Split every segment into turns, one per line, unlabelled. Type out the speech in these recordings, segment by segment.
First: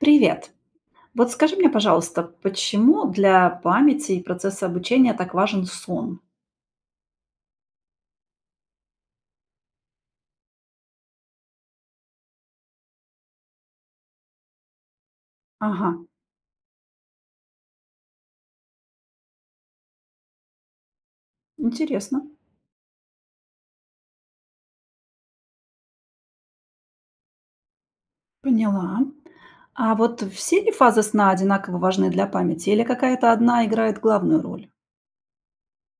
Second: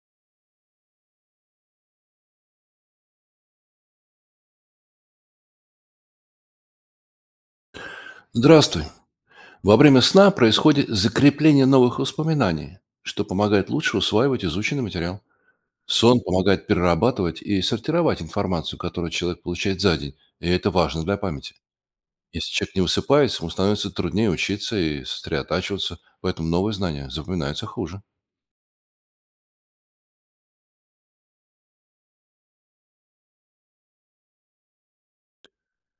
Привет! Вот скажи мне, пожалуйста, почему для памяти и процесса обучения так важен сон?
Здравствуй. Во время сна происходит закрепление новых воспоминаний, что помогает лучше усваивать изученный материал.
Ага,
Сон помогает перерабатывать и сортировать информацию, которую человек получает за день, и это важно для памяти.
интересно,
Если человек не высыпается, ему становится труднее учиться и сосредотачиваться, поэтому новые знания запоминаются хуже.
поняла. А вот все ли фазы сна одинаково важны для памяти или какая-то одна играет главную роль?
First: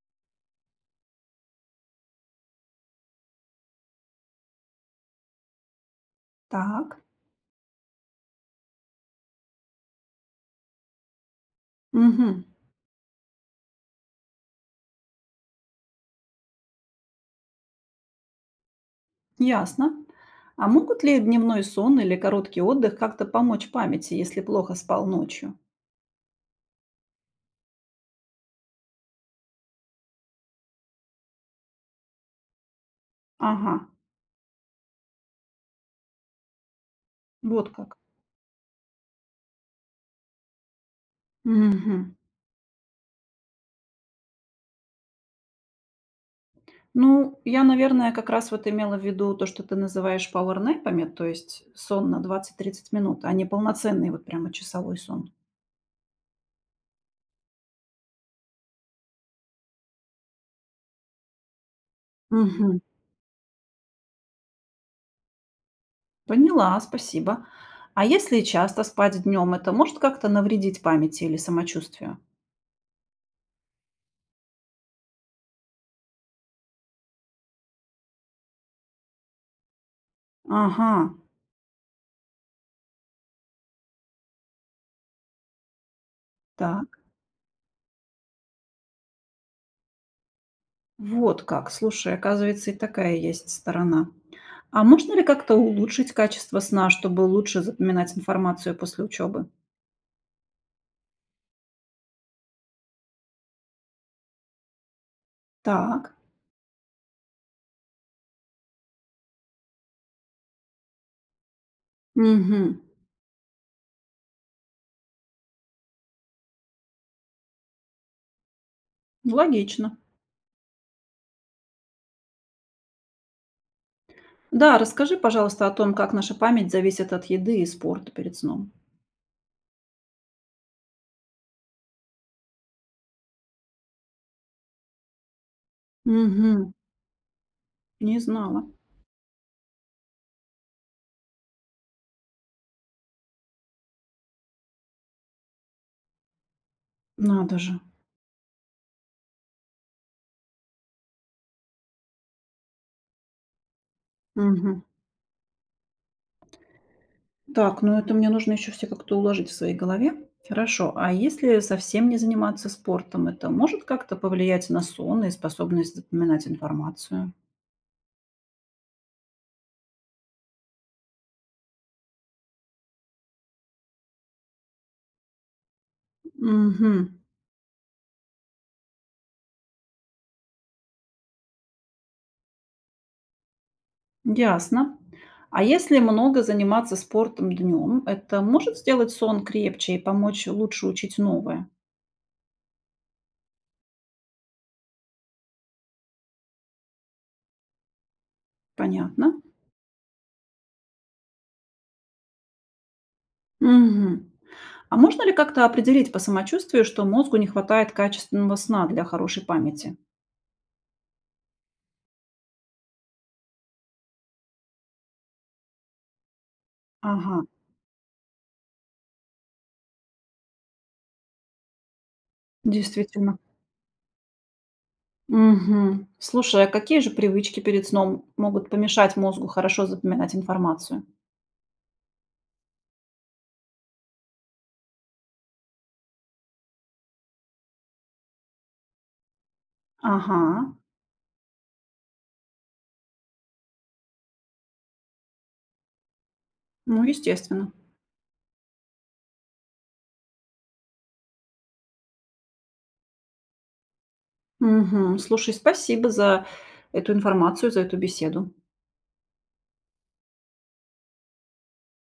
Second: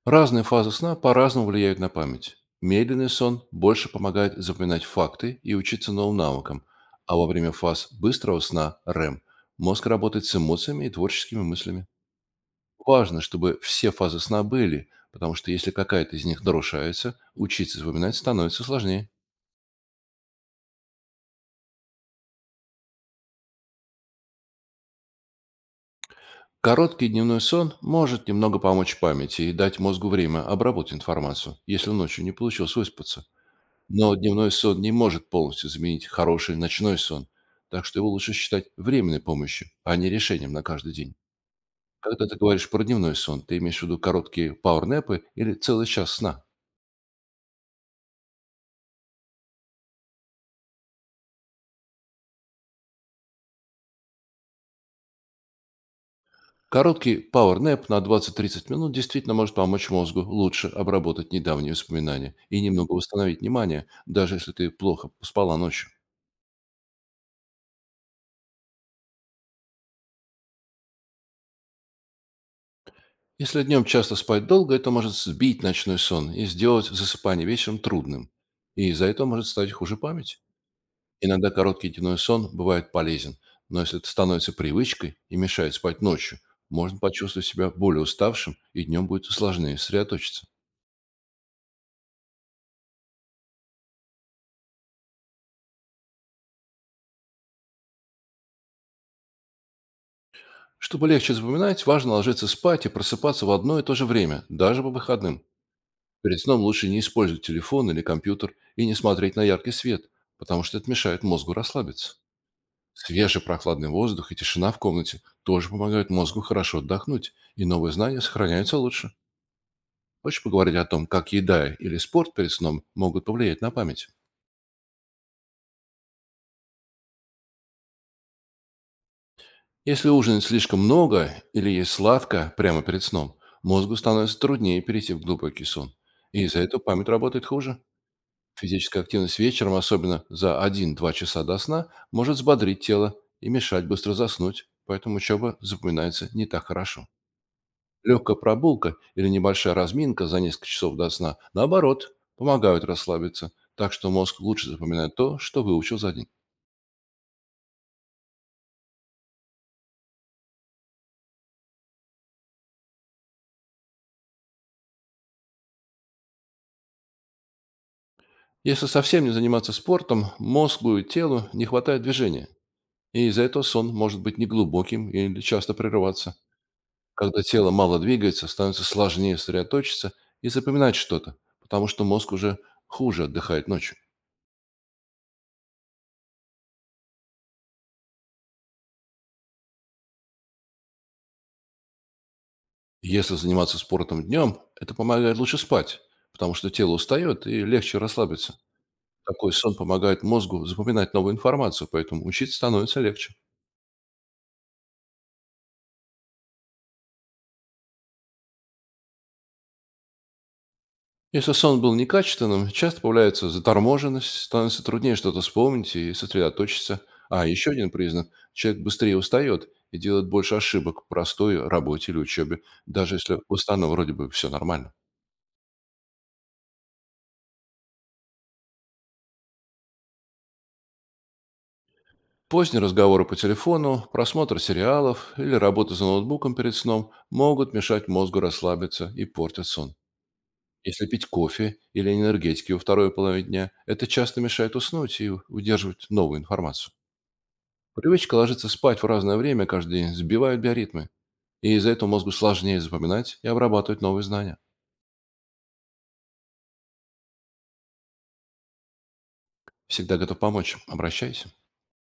Разные фазы сна по-разному влияют на память. Медленный сон больше помогает запоминать факты и учиться новым навыкам,
Так,
а во время фаз быстрого сна РЭМ мозг работает с эмоциями и творческими мыслями.
угу,
Важно, чтобы все фазы сна были, потому что если какая-то из них нарушается, учиться запоминать становится сложнее.
ясно. А могут ли дневной сон или короткий отдых как-то помочь памяти, если плохо спал ночью?
Короткий дневной сон может немного помочь памяти и дать мозгу время обработать информацию, если ночью не получилось выспаться.
Ага,
Но дневной сон не может полностью заменить хороший ночной сон,
вот
так
как.
что его лучше считать временной помощью, а не решением на каждый день.
Угу.
Когда ты говоришь про дневной сон, ты имеешь в виду короткие пауэрнэпы или целый час сна?
Ну, я, наверное, как раз вот имела в виду то, что ты называешь пауэрнэпами, то есть сон на 20-30 минут, а не полноценный вот прямо часовой сон.
Короткий пауэрнэп на 20-30 минут действительно может помочь мозгу лучше обработать недавние воспоминания и
Мгм.
немного восстановить внимание, даже если ты плохо спала ночью.
Поняла, спасибо. А если часто спать днем, это может как-то навредить памяти или самочувствию?
Если днем часто спать долго, это может сбить ночной сон и сделать засыпание вечером трудным. И из-за этого может стать хуже память.
Ага,
Иногда короткий дневной сон бывает полезен, но если это становится привычкой и мешает спать ночью,
так.
можно почувствовать себя более уставшим и днем будет сложнее сосредоточиться.
Вот как. Слушай, оказывается, и такая есть сторона. А можно ли как-то улучшить качество сна, чтобы лучше запоминать информацию после учебы?
Чтобы легче запоминать, важно ложиться спать и просыпаться в одно и то же время, даже по выходным.
Так.
Перед сном лучше не использовать телефон или компьютер и не смотреть на яркий свет, потому что это мешает мозгу расслабиться.
Угу.
Свежий прохладный воздух и тишина в комнате тоже помогают мозгу хорошо отдохнуть, и новые знания сохраняются лучше.
Логично.
Хочешь поговорить о том, как еда или спорт перед сном могут повлиять на память?
Да, расскажи, пожалуйста, о том, как наша память зависит от еды и спорта перед сном.
Если ужинать слишком много или есть сладко прямо перед сном, мозгу становится труднее перейти в глубокий сон. И из-за
Мгм.
этого память работает хуже.
Не знала.
Физическая активность вечером, особенно за один-два часа до сна, может взбодрить тело и мешать быстро заснуть, поэтому учеба запоминается не так хорошо.
Надо же.
Легкая прогулка или небольшая разминка за несколько часов до сна, наоборот, помогают расслабиться, так что мозг лучше
Мгм.
запоминает то, что выучил за день.
Так, ну это мне нужно еще все как-то уложить в своей голове. Хорошо. А если совсем не заниматься спортом, это может как-то повлиять на сон и способность запоминать информацию?
Если совсем не заниматься спортом, мозгу и телу не хватает движения, и из-за этого сон может быть неглубоким или часто прерываться.
Угу,
Когда тело мало двигается, становится сложнее сосредоточиться и запоминать что-то, потому что мозг уже хуже отдыхает ночью.
ясно. А если много заниматься спортом днем, это может сделать сон крепче и помочь лучше учить новое?
Если заниматься спортом днем, это помогает лучше спать, потому что тело устает и легче расслабиться.
Понятно.
Такой сон помогает мозгу запоминать новую информацию, поэтому учиться становится легче.
Мгм. А можно ли как-то определить по самочувствию, что мозгу не хватает качественного сна для хорошей памяти?
Если сон был некачественным, часто появляется заторможенность, становится труднее что-то вспомнить и сосредоточиться.
Ага,
А еще один признак — человек быстрее устает и делает больше ошибок в простой работе или учебе, даже
действительно.
если устану вроде бы все нормально.
Мгм. Слушай, а какие же привычки перед сном могут помешать мозгу хорошо запоминать информацию?
Поздние разговоры по телефону, просмотр сериалов или работа за ноутбуком перед сном могут мешать мозгу расслабиться и портят сон.
Ага,
Если пить кофе или энергетики во второй половине дня, это часто мешает уснуть и удерживать новую информацию.
ну, естественно.
Привычка ложиться спать в разное время каждый день сбивает биоритмы, и из-за этого мозгу сложнее запоминать и обрабатывать новые знания.
Мгм. Слушай, спасибо за эту информацию, за эту беседу.
Всегда готов помочь. Обращайся.